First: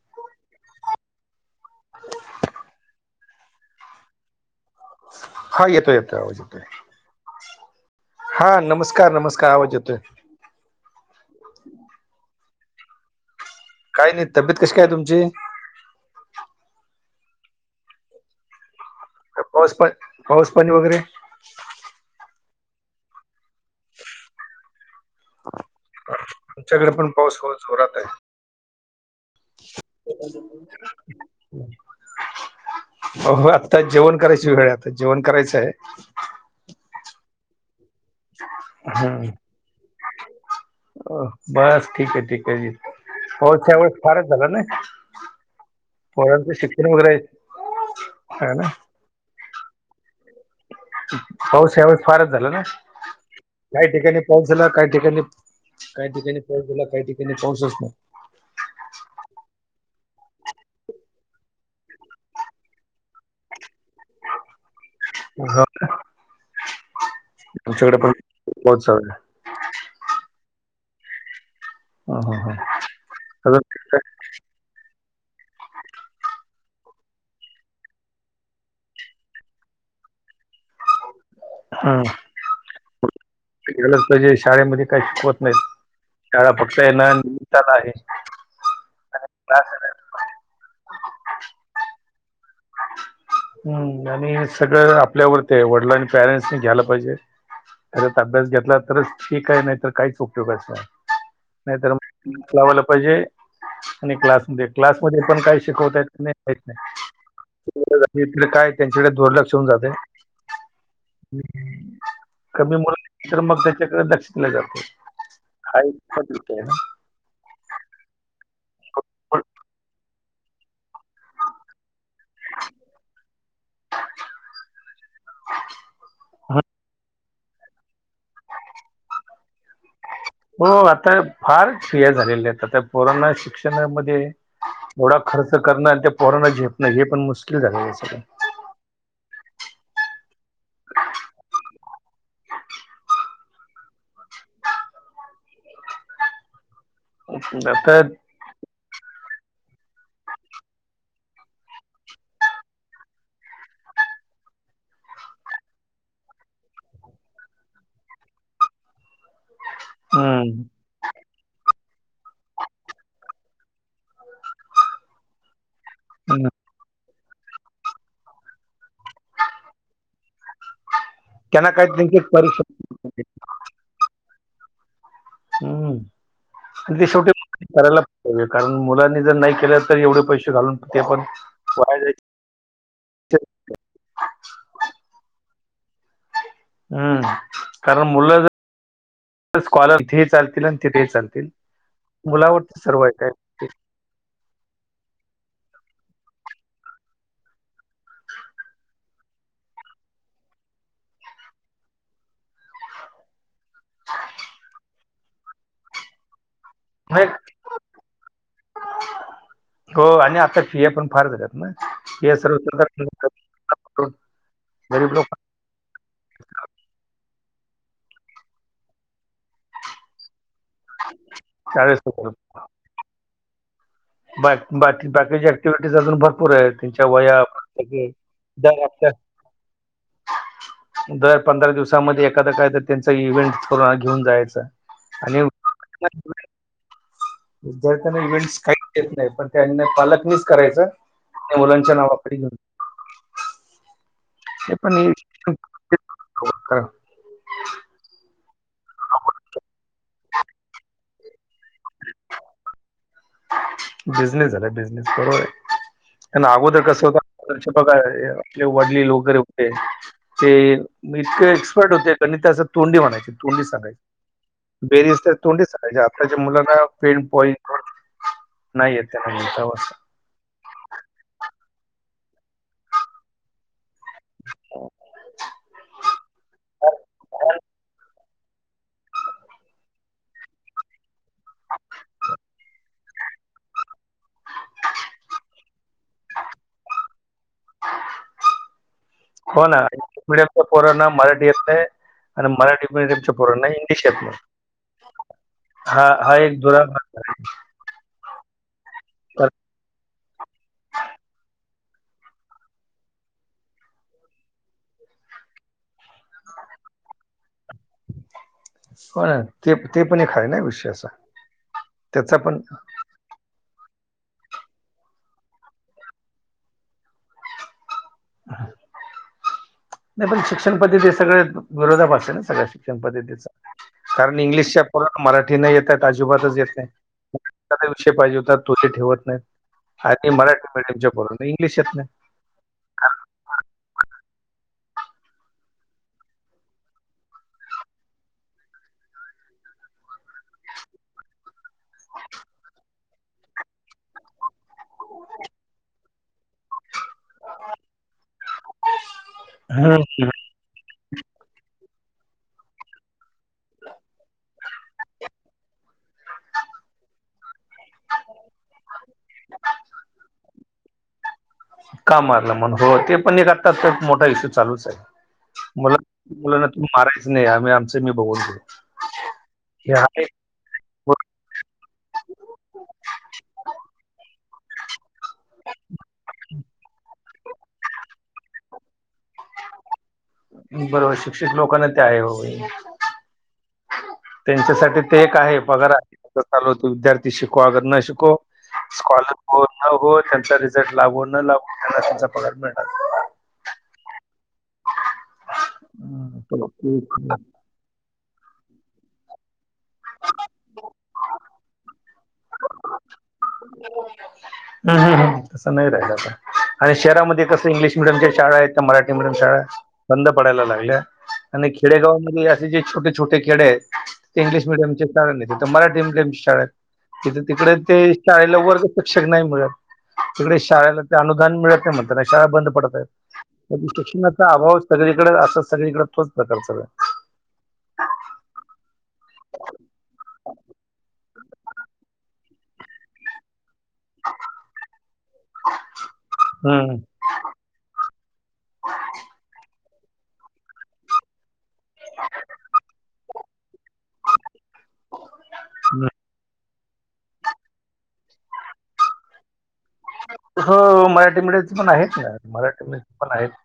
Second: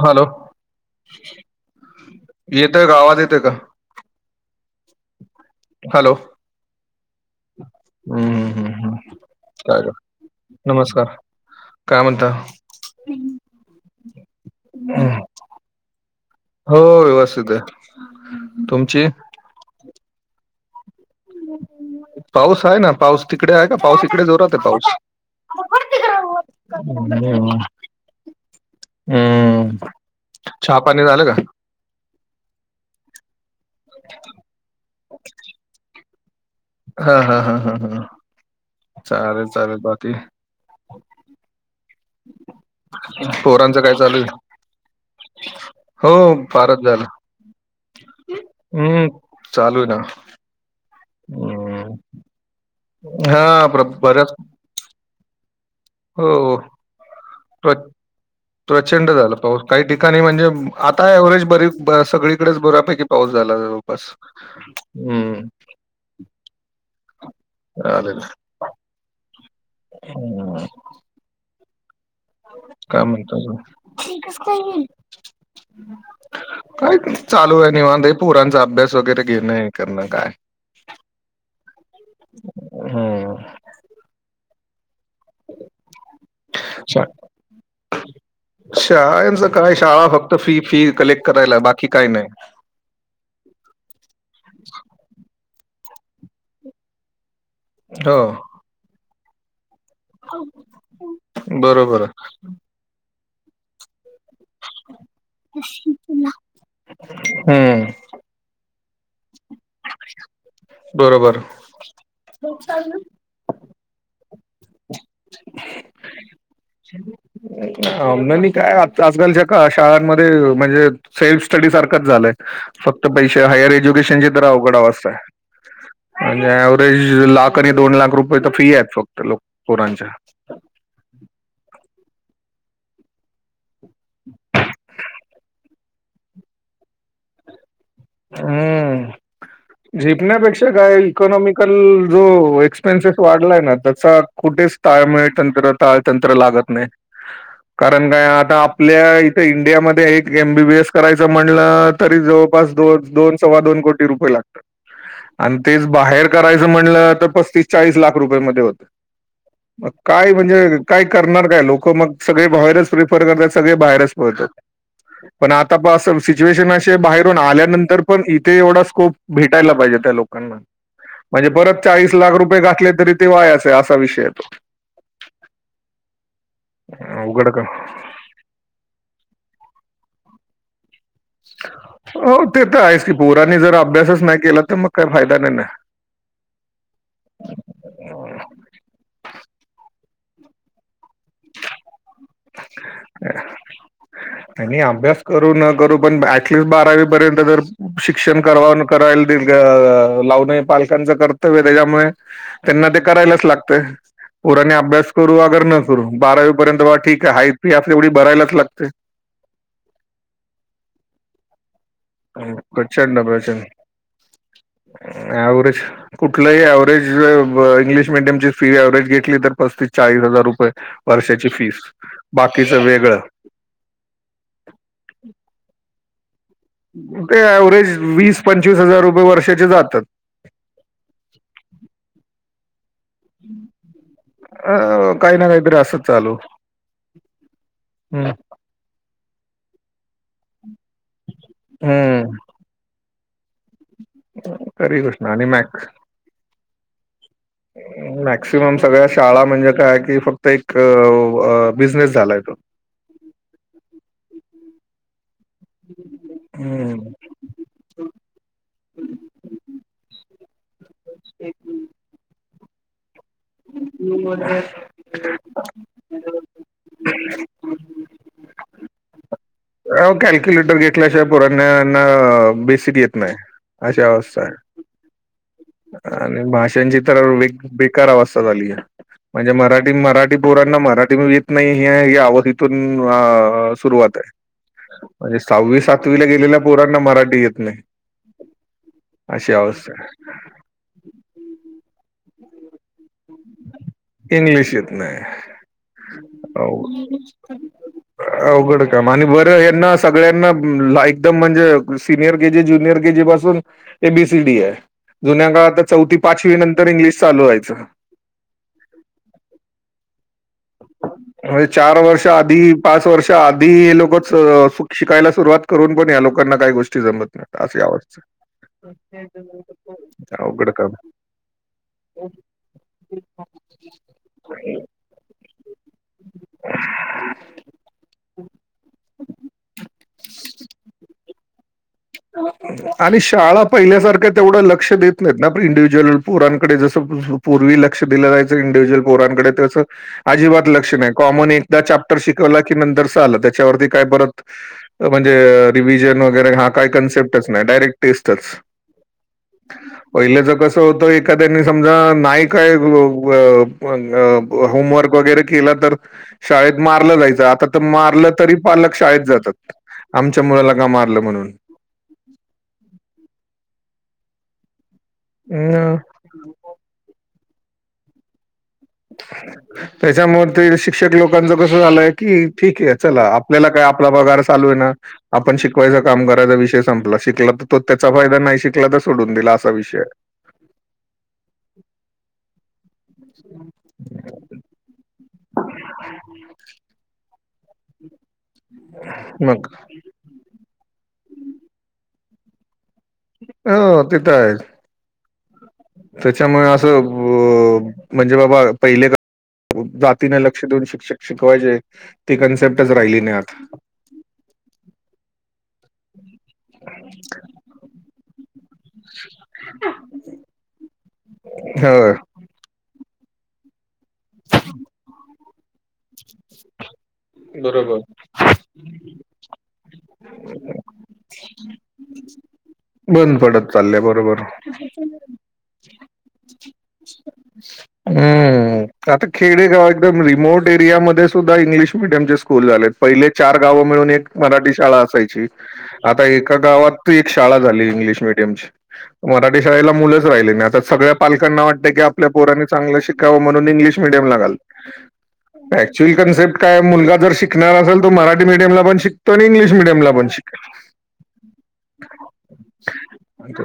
Hello! येतयं का आवाज येते का? हा येतोयं हॅलो येतो आवाज येतोयं. हम्म, हा हम्म, हम्म. नमस्कार नमस्कार आवाज काय ग? येतोय. नमस्कार काय म्हणता? काय गं तब्येत कशी काय हम्म. तुमची? हो व्यवस्थित आहे तुमची? पाऊस पा पाऊस पाणी वगैरे? पाऊस आहे ना पाऊस तिकडे आहे का पाऊस ईकडे जोरात आहे पाऊस. आमच्याकडे पण पाऊस हो हम्म. जोरात आहे हम्म. चहा पाणी झालं का हो आता जेवण करायच वेळ आता जेवण करायचंय आहे. हा हा हा हा हा हम्म. चाले - चाले बाकी. अ बस ठीक आहे ठीक आहे जी हो पोरांचं काय चांगलच चालू फारच आहे झाल ना. हो पोरांच फारच शिक्षण झालं वगैरे आहेत आहे ना? हम्म चालू हे ना. पाऊस हम्म. ह्यावेेळेस फारच झाला ना हा काही प्र- ठिकाणी बऱ्याच पाऊस झाला काही ठिकाणी - काही ठिकाणी पाऊस हो झाला काही ठिकाणी पाऊसच नाही. प्रचंड झालं पाऊस काही ठिकाणी म्हणजे आता एव्हरेज बरेच ब सगळीकडेच बऱ्यापैकी - पाऊस झाला, जवळपास. हं. [unintelligible] ह सगळीकडे, चालेल. पाऊस झालेला. [unintelligible] ह ह ह. काय म्हणतो आजून? हे कस काय गेली? काय चालू ये, निवांत, ये पोरांचा अभ्यास वगैरे घेणं, ये करणं काय हम, हं. ते गेलच पाहिजे, शाळेमध्ये काय शिकवत नही शाळा पक्ष य ना, निमित्ताला आहे. शाळेंच काय, शाळा फक्त फी-फी कलेक्ट करायला, बाकी काही नाही. हम आणि सगळं आपल्यावरती आहे, वडिलांच पॅरेंट्सनी, घ्यायला पाहिजे. खरच हो. अभ्यास घेतला, तरच ठीक आहे, नाही तर काहीच उपयोगाच नाही, नाही तर बरोबर. मग [unintelligible] चावायला पाहिजे. आणि क्लासमध्ये, क्लासमध्ये पण काय शिकवताय की नाही, माहीत नही. [inaudible] हं. काय त्यांच्याकडे दुर्लक्ष होऊन जातय. बरोबर. [unintelligible] कंदमुळ तर मग त्याच्याकडे लक्ष दिल जात, हा इतका ठिक आहे ना? न नाही काय, आत-आजकालच्या का, शाळांमध्ये म्हणजे सेल्फ स्टडी सारखंच झालंय, फक्त पैसे, हायर एज्युकेशनची तर अवघड अवस्था य. आणि पण- ॲव्हरेज लाख आणि दोन लाख रुपये, त फी आहेत, फक्त लोक-पोरांच्या. हो आता फार फिया झालेल्यात, आता पोरांना शिक्ष त्याणामध्ये एवढा खर्च करणं आणि ते पोरांना झेपणं, हे पण मुश्किल झालेल हे सगळं. उम. हम्म. झेपण्यापेक्षा काय, इकॉनॉमिकल जो एक्सपेन्सेस वाढलाय ना, त्याचा कुठेच ताळमेळ तंत्र, ताळतंत्र लागत नाही, सगळं आता कारण काय आता आ पल्या इथे इंडियामध्ये, एक एम बी बी एस करायचं म्हणलं, तरी जवळपास दोन-दोन सव्वा दोन को टी रुपये लागतात. अन तेच बाहेर करायचं म्हणलं, तर पस्तीस चाळीस लाख रुपये मध्ये होत. मग काय, हम्म. म्हणजे काय करणार, काय? लोकं मग सगळे बाहेरच प्रिफर करतात, सगळे बाहेरच पडतात. पण आता पहा, स हम्म. -सिच्युएशन अशी ये, बाहेरून आल्यानंतर पण इथे एवढा स्कोप भेटायला पाहिजे, त्या लोकांना, म्हणजे त्यांना परत काही चाळीस त्यांचे लाख रुपये परीक्षा घातले, तरी ते वायाच. ते असा विषय ये तो. हम्म, आणि ते येतो शेवटी उघड का करायला पाहिजे, कारण मुलांनी जर नाही केलं, तर एवढे पैशे घालून, ते पण वाया जायचे हो ते तर आहेच की, पोरांनी जर अभ्यासच नाही केला, तर मग काही फायदा नाही ना. हम्म, कारण मुलं जर [unintelligible] स्कॉलर इथेही चालतील, अन तिथेही चालतील, मुलावरतीच सर्व य काय ते. नाही नाही, अभ्यास करो न करो, पण ॲटलिस्ट बारावी पर्यंत तर शिक्षण कराव, अन करायल तील ग, लावण हे पालकांचं कर्तव्य ये, त्याच्यामुळे त्यांना ते करायलाच लागत. पोरांनी अभ्यास करू अगर न करू बारावी पर्यंत बा नाही ठीक, हाय फी आहे तेवढी भरायलाच लागते. हो आणि आता फिया पण फार झाल्यात ना? फिया हम, सर्व प्रचंड सरकार प्रचन, गरीब लोक उंह ॲवरेज. कुठलंही ॲव्हरेज, ब इंग्लिश मिीडियमची फी ॲव्हरेज घेतली, तर पस्तीस चाळीस हजार रुपये. वर्षाची फीस, चाळीस हजार बाकीच वेगळं! बां बाकी बाकीची ऍक्टिव्हिटीज अजूंन भरंपूर आहेतं ते व्हरेज वीस पंचवीस हजांर रुपये वर्षाचे जातांत. दरं पंधरा दिवसांमध्ये एखादां कायं तरं त्यांचा इव्हेंट घेऊंन जायचं अ काही आणि ना काहीतरी असंच चालू विद्यार्थ्यांना हम्म इव्हेंट्स कांहीं येतं नाहीं पणं त्यांनां पालकांनीच करायचं मुलांच्या नावां खाली हम्म ते खरी पणं गोष्ट आणि मॅक् हो कायं मॅक्सिमम सगळ्यां शाळां म्हणजे कायं कि फक्तं एक बिझनेस झालायं तो बिजनेस झांला बिजनेस बरो अगोदर हम्म कसं होतं. अंश प्रकार आपले वडले लोके होते. ते इतके एक्सपर्ट होते गणिता असं तोंडी म्हणांयचे. तोंडी सांगायची बेरी असं तोंडी सांगांयची आतांच्या मुलांना फेड बॉई नाहीं येतं त्यांनां अं कॅल्क्युलेटर घेतल्यांशिवांय पुरांणांयाना बेसिक येतं नाहीं अशां अवस्थां आहे. आणि भाषांची तरं बे बेकांर अवस्थां झाली आहे. म्हणजे मराठी मराठी पोरांना मराठी मं येतं नाहीं आहे यांअवथीतूंन सुरुवांत आहे. हां म्हणजे सहावी सातवी लां गेलेला पोरांना मराठी येतं नाहीं. अशी अवस्थां आहे पोरोना मराठी येतं नाहीं आणि मराठी मिडियच्यां पोरांना इंग्लिश येतं आहे नाहीं इंग्लिश येत नाही हां एक दुरा आहे अवघंड कामे आणि बरं यांना सगळ्यांना एकदंम म्हणजे. Senior K G junior K G पासूंन एबीसीडी आहे. जुंन्या काळांत चौथी पाचवी नंतर इंग्लिश चालूं व्हायचं हो नां ते ते पणं खांय टामिन म्हणे चार वर्ष आंधी पांच वर्ष आंधी आंधी हे लोकांचं शिकांयला सुरुवांत करूंन पणं यां लोकांना कांहीं गोष्टीं जमतं नाहीं असी अवसतां आहे. ते नाहीं पणं शिक्षणं पद्धती हे सगळ्यां विरोधा भाषां नां सगळ्यां शिक्षणं पद्धतीचा कारणं इंग्लिशच्यां मराठी नाहीं येतांत आजोबातंच येतं नाहीं विषयं पाहिजे होतांत तुं ठेवतं नाहीं. आणि मराठी मीडयमच्यां पोरांना इंग्लिश येतं नाहीं. तुम्हीं कायं आणि शाळां पहिल्यांसारख्यां तेवढं लंक्ष देतं नाहींत नां पणं इंडिव्हज्युंअल पोरांकडे जसं पूर्वी लंक्ष दिलं जायचं इंडिव्हुजुंअल पोरांकडे तेचं अजिबांत लंक्ष नाहीं आहे कॉमन एकदाचं चॅप्टर शिकवला की नंतरच आलं त्यांच्यावरची कायं परंत म्हणजे रिव्हजन वगैरें घांस कायं कन्सेप्टच डायरेक्ट टेस्ट हम्म पहिलेच कसं तो एखांद्यानी समजां नाहीं कायं होमवर्क वगैरें केलां तरं शाळेत मारलं जायचं आंता तरं मारलं तरी पालक शाळेत जातांत आमच्या मुलांला कां मारलं म्हणूंन कां मारलं म्हंण हो ते पणं एक आंत्ता एक मोठां इश्यूं चालूंच आहे अं, मुलां मुलांना तूम्हीं मारायचं नाहीं आम्हीं आमचं मी बघूंन घेऊं त्यांच्या मुळें शिक्षकं लोकांच कसं झालंय की ठीक आहे चलां आपल्यांला कायं आपलां पगांर चालूं आहे नां आपणं शिकवायचं कामं करांयचा विषय संपला शिकलां तरं तो त्यांचा फायंदा नाहीं शिकलां तरं सोडूंन दिलां असां विषय बरोबर शिक्षक लोकांना काय ओ त्यांच्यासाठी ते काय आहे पगार आहे चालूत विद्यार्थी ते शिकु अगर न शिकु स्कॉलर आहे मग न हो त्यांचा. जर लागू न लागू तर त्याला त्यांचा पगार मिळनार. अ तीत आहेत. हम्म त्याच्यामुळे असं आ म्हणजे बाबा पहिले जातीने लक्ष देऊन शिक्षक शिकवायचे ती कन्सेप्टच राहिली नाही आत. हम हम तसं नाही राहिल आता. आणि शहरामध्ये कसं इंग्लिश मिडियमच्या शाळा आहेत तर मराठी मिडियम शाळा आहे. बंद पडायला लागल्या आणि हो. खेडेगावमध्ये असे जे. छोटेछोटे खेडे ते इंग्लिश मिडियम चचेता नाही मराठी थ तिकडे ते बरोबर. शाळेला वर्ग शिक्षक नाही मिळत. तिकडे शाळेला अनुदान मिळत नाहीण ना शाळा बंद पडत होत्या. बंद पडत चाललंय बरोबर. शिक्षणाचा अभाव सगळीकडे अस सगळीकडे तोच प्रकार चालु आहे. हम आता खेडेगाव एकदम रिमोट एरियामध्येध्ये सुद्धा इंग्लिश मिडियम चे स्कूल झालेत. पहिले चार गाव मिळून एक मराठी शाळा असायची आता एका हम्म, गावात शाळा झाली इंग्लिश मिडियमची मराठी शाळेला मुलंच राहिले नाई आता सगळ्या पालकांना वाट की आपल्या पोरांनी चांगल शिकावं म्हणून इ्लिश मिडियम ला घातलं हम्म. Actual concept. काय मुलागा जर शिकणार असेल तो मराठी मिडीयम ला पण शिकतो आणि इंग्लिश मिडियम ला पण शिकेल. हो हो मराठी मीडियम पण आहेत मराठी मिडीयम पण आहेत.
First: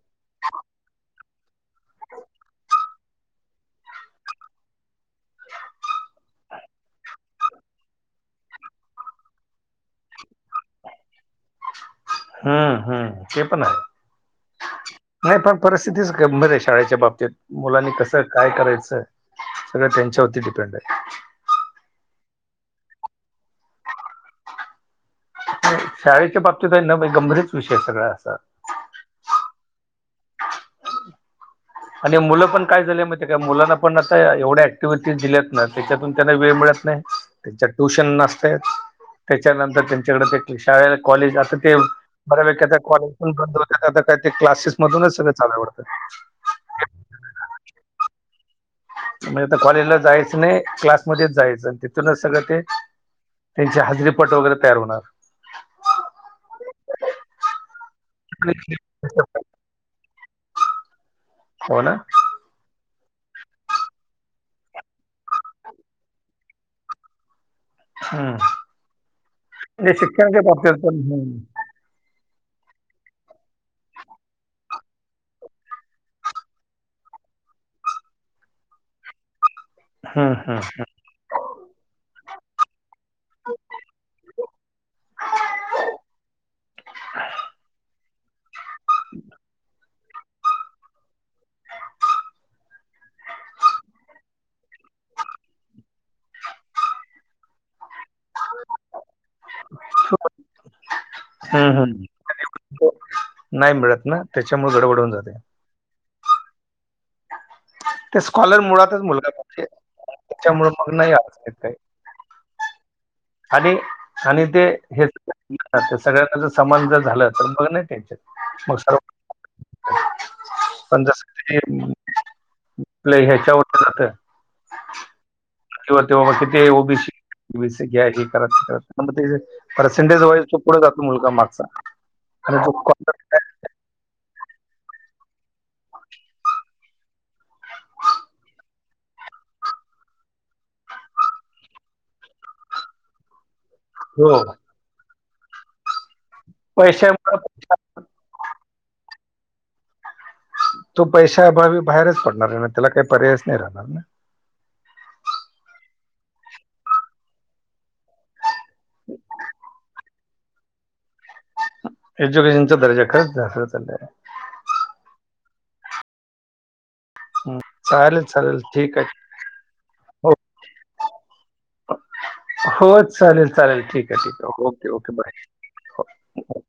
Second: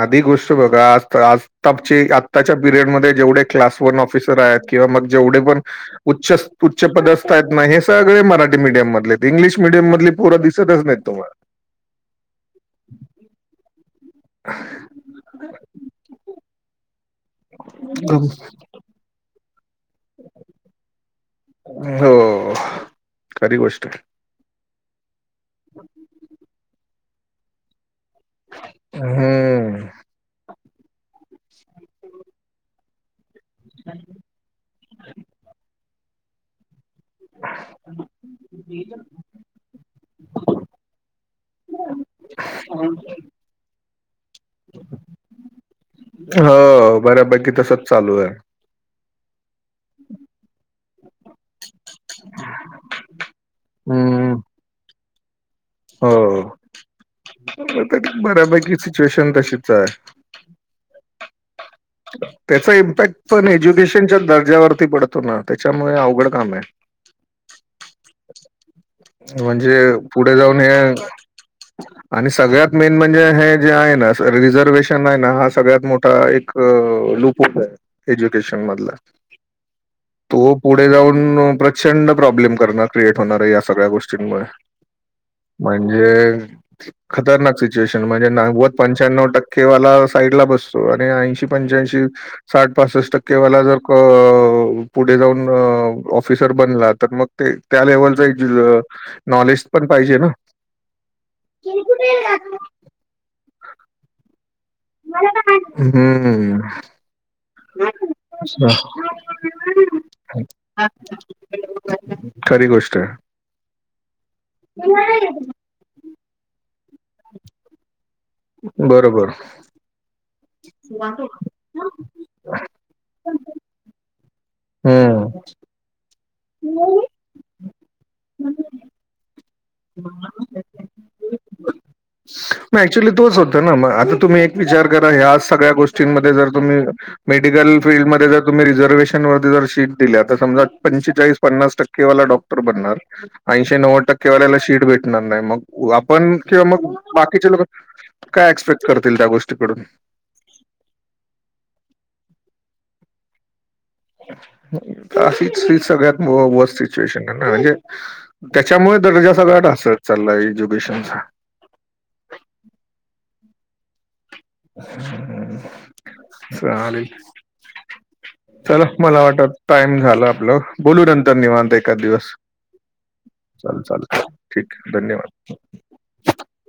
आधी गोष्ट बघा आ आताची आत्ताच्या पिरियड मध्ये जेवढे क्लास वन ऑफिसर आहेत किंवा मग जेवढे पण उच्च उच्च पदस्थ आहेत ना हे सगळे मराठी मीडियम मधले इंग्लिश मिडियम मधली पोर चढत नाही तुम्हाला हम्म हम्म ते पण आहे. नाही पण परिस्थितीच गंभीर आहे शाळेच्या बाबतीत. मुलांनी कस तुम्हाला. काय करायचंय सगळं त्यांच्यावरती डिपेंड आहे. हो खरी गोष्ट आहे. शाळेच्या बाबतीत आहे ना गंभीरच विषय सगळ असा. हम हम आणि मुलं पण काय झाले माहिती काय मुलांना पण आता एवढ्या ऍक्टिव्हिटीज दिल्यात ना. त्याच्यातून त्यांना वेळ मिळत नाही त्याच्या ट्युशन नसतय त्याच्यानंतर त्यांच्याकडे ते शाळे कॉलेज आता ते बऱ्यापैकी त्या कॉलेज बंद होतात आता काय ते क्लासेस मधूनच सगळे चालु आहे वाटत. हो बऱ्यापैकी तसच चालू आहे. म्हणजे आता कॉलेजला जायचं नाही क्लासमध्येच जायचं. तथूनच सगळं ते त्यांचे हाजरीपट हम्म. वगैरे तयार होणार. हो बऱ्यापैकी सिच्युएशन तशीच आहे. हो ना. त्याचा इम्पॅक्ट पण एज्युकेशनच्या दर्जावरती पडतो ना त्याच्यामुळे अवघड काम आहे. ह [inaudible] म्हणजे पुढे शिक्षणाच्या जाऊन हे बाबतीत पण आणि सगळ्यात मेन म्हणजे हे जे आहे ना रिझर्वेशन आहे ना हा सगळ्यात मोठा एक अ लुपवत एज्युकेशन मधला हम्म तो हम्म पुढे जाऊन प्रचंड प्रॉब्लेम करणार. क्रिएट होणार आहे या सगळ्या गोष्टींमुळे. म्हणजे खतरनाक सिच्युएशन- म्हणजे नागवत पंचानऊ टक्के वाला साईड ला बसतो आणि ऐंशी पंच्याशी- साठ पासष्ट टक्केवाला जर का पुढे जाऊन, ऑफिसर बनला तर मग- ते त्या लेवल- [unintelligible] नॉलेज पण पाहिजे ना. [inaudible] तो नाही मिळत ना त्याच्यामुळे गडबड होऊन जाते. हम्म ते स्कॉलर मुळातच मुलगा [unintelligible] त्याच्यामूळ [unintelligible] खरी गोष्ट आहे. आणि आणि ते हे सगळ्यांनाच समान जर झालं तर मग नाही टेन्शन. मग सर्व बरोबर पण जसं ते ह्याच्यावर जात- हम्म किंवा ते असतात ते O B C [inaudible] percentage wise तो पुढे जातो मुलगा मागचा आणि फक्त- ठरवा मग आता तुम्ही एक विचार करा, ह्या सगळ्या गोष्टींमध्ये जर तुम्ही- मेडिकल फील्डमध्ये जर तुम्ही रिझर्वशन वरती जर शीट दिल्या, तर समजा पंचेचाळीस पन्नास टक्के टक्केवाला डॉक्टर बनणार, आयंशी नऊव्वद हो टक्केवाल्याला शीट भेटणार नाही मग आपण किंवा मग पैशामुळे बाकीच्या लोक काय एक्सपेक्ट करतील त्या गोष्टीकडून. तो पैशाअभावी बाहेरच पडणार आहे त्याला काही पर्यायचं नाही राहणार ना. अशीच हे सगळ्यात व व सिच्युएशन आहे ना. त्याच्यामुळे [unintelligible] असंच चाललाय एज्युकेशन. एज्युकेशनचा दर्जा खरचं ढासळत चाललाय. [inaudible] हम्म. चालेल चालेल चला ठीक आहे मला वाटत आता टाईम झालं, हो आपलं बोलू नंतर निवांत एकाद दिवस. हो चालेल चालेल ठीक आहे, ठीक आहे ओके ओके बाय.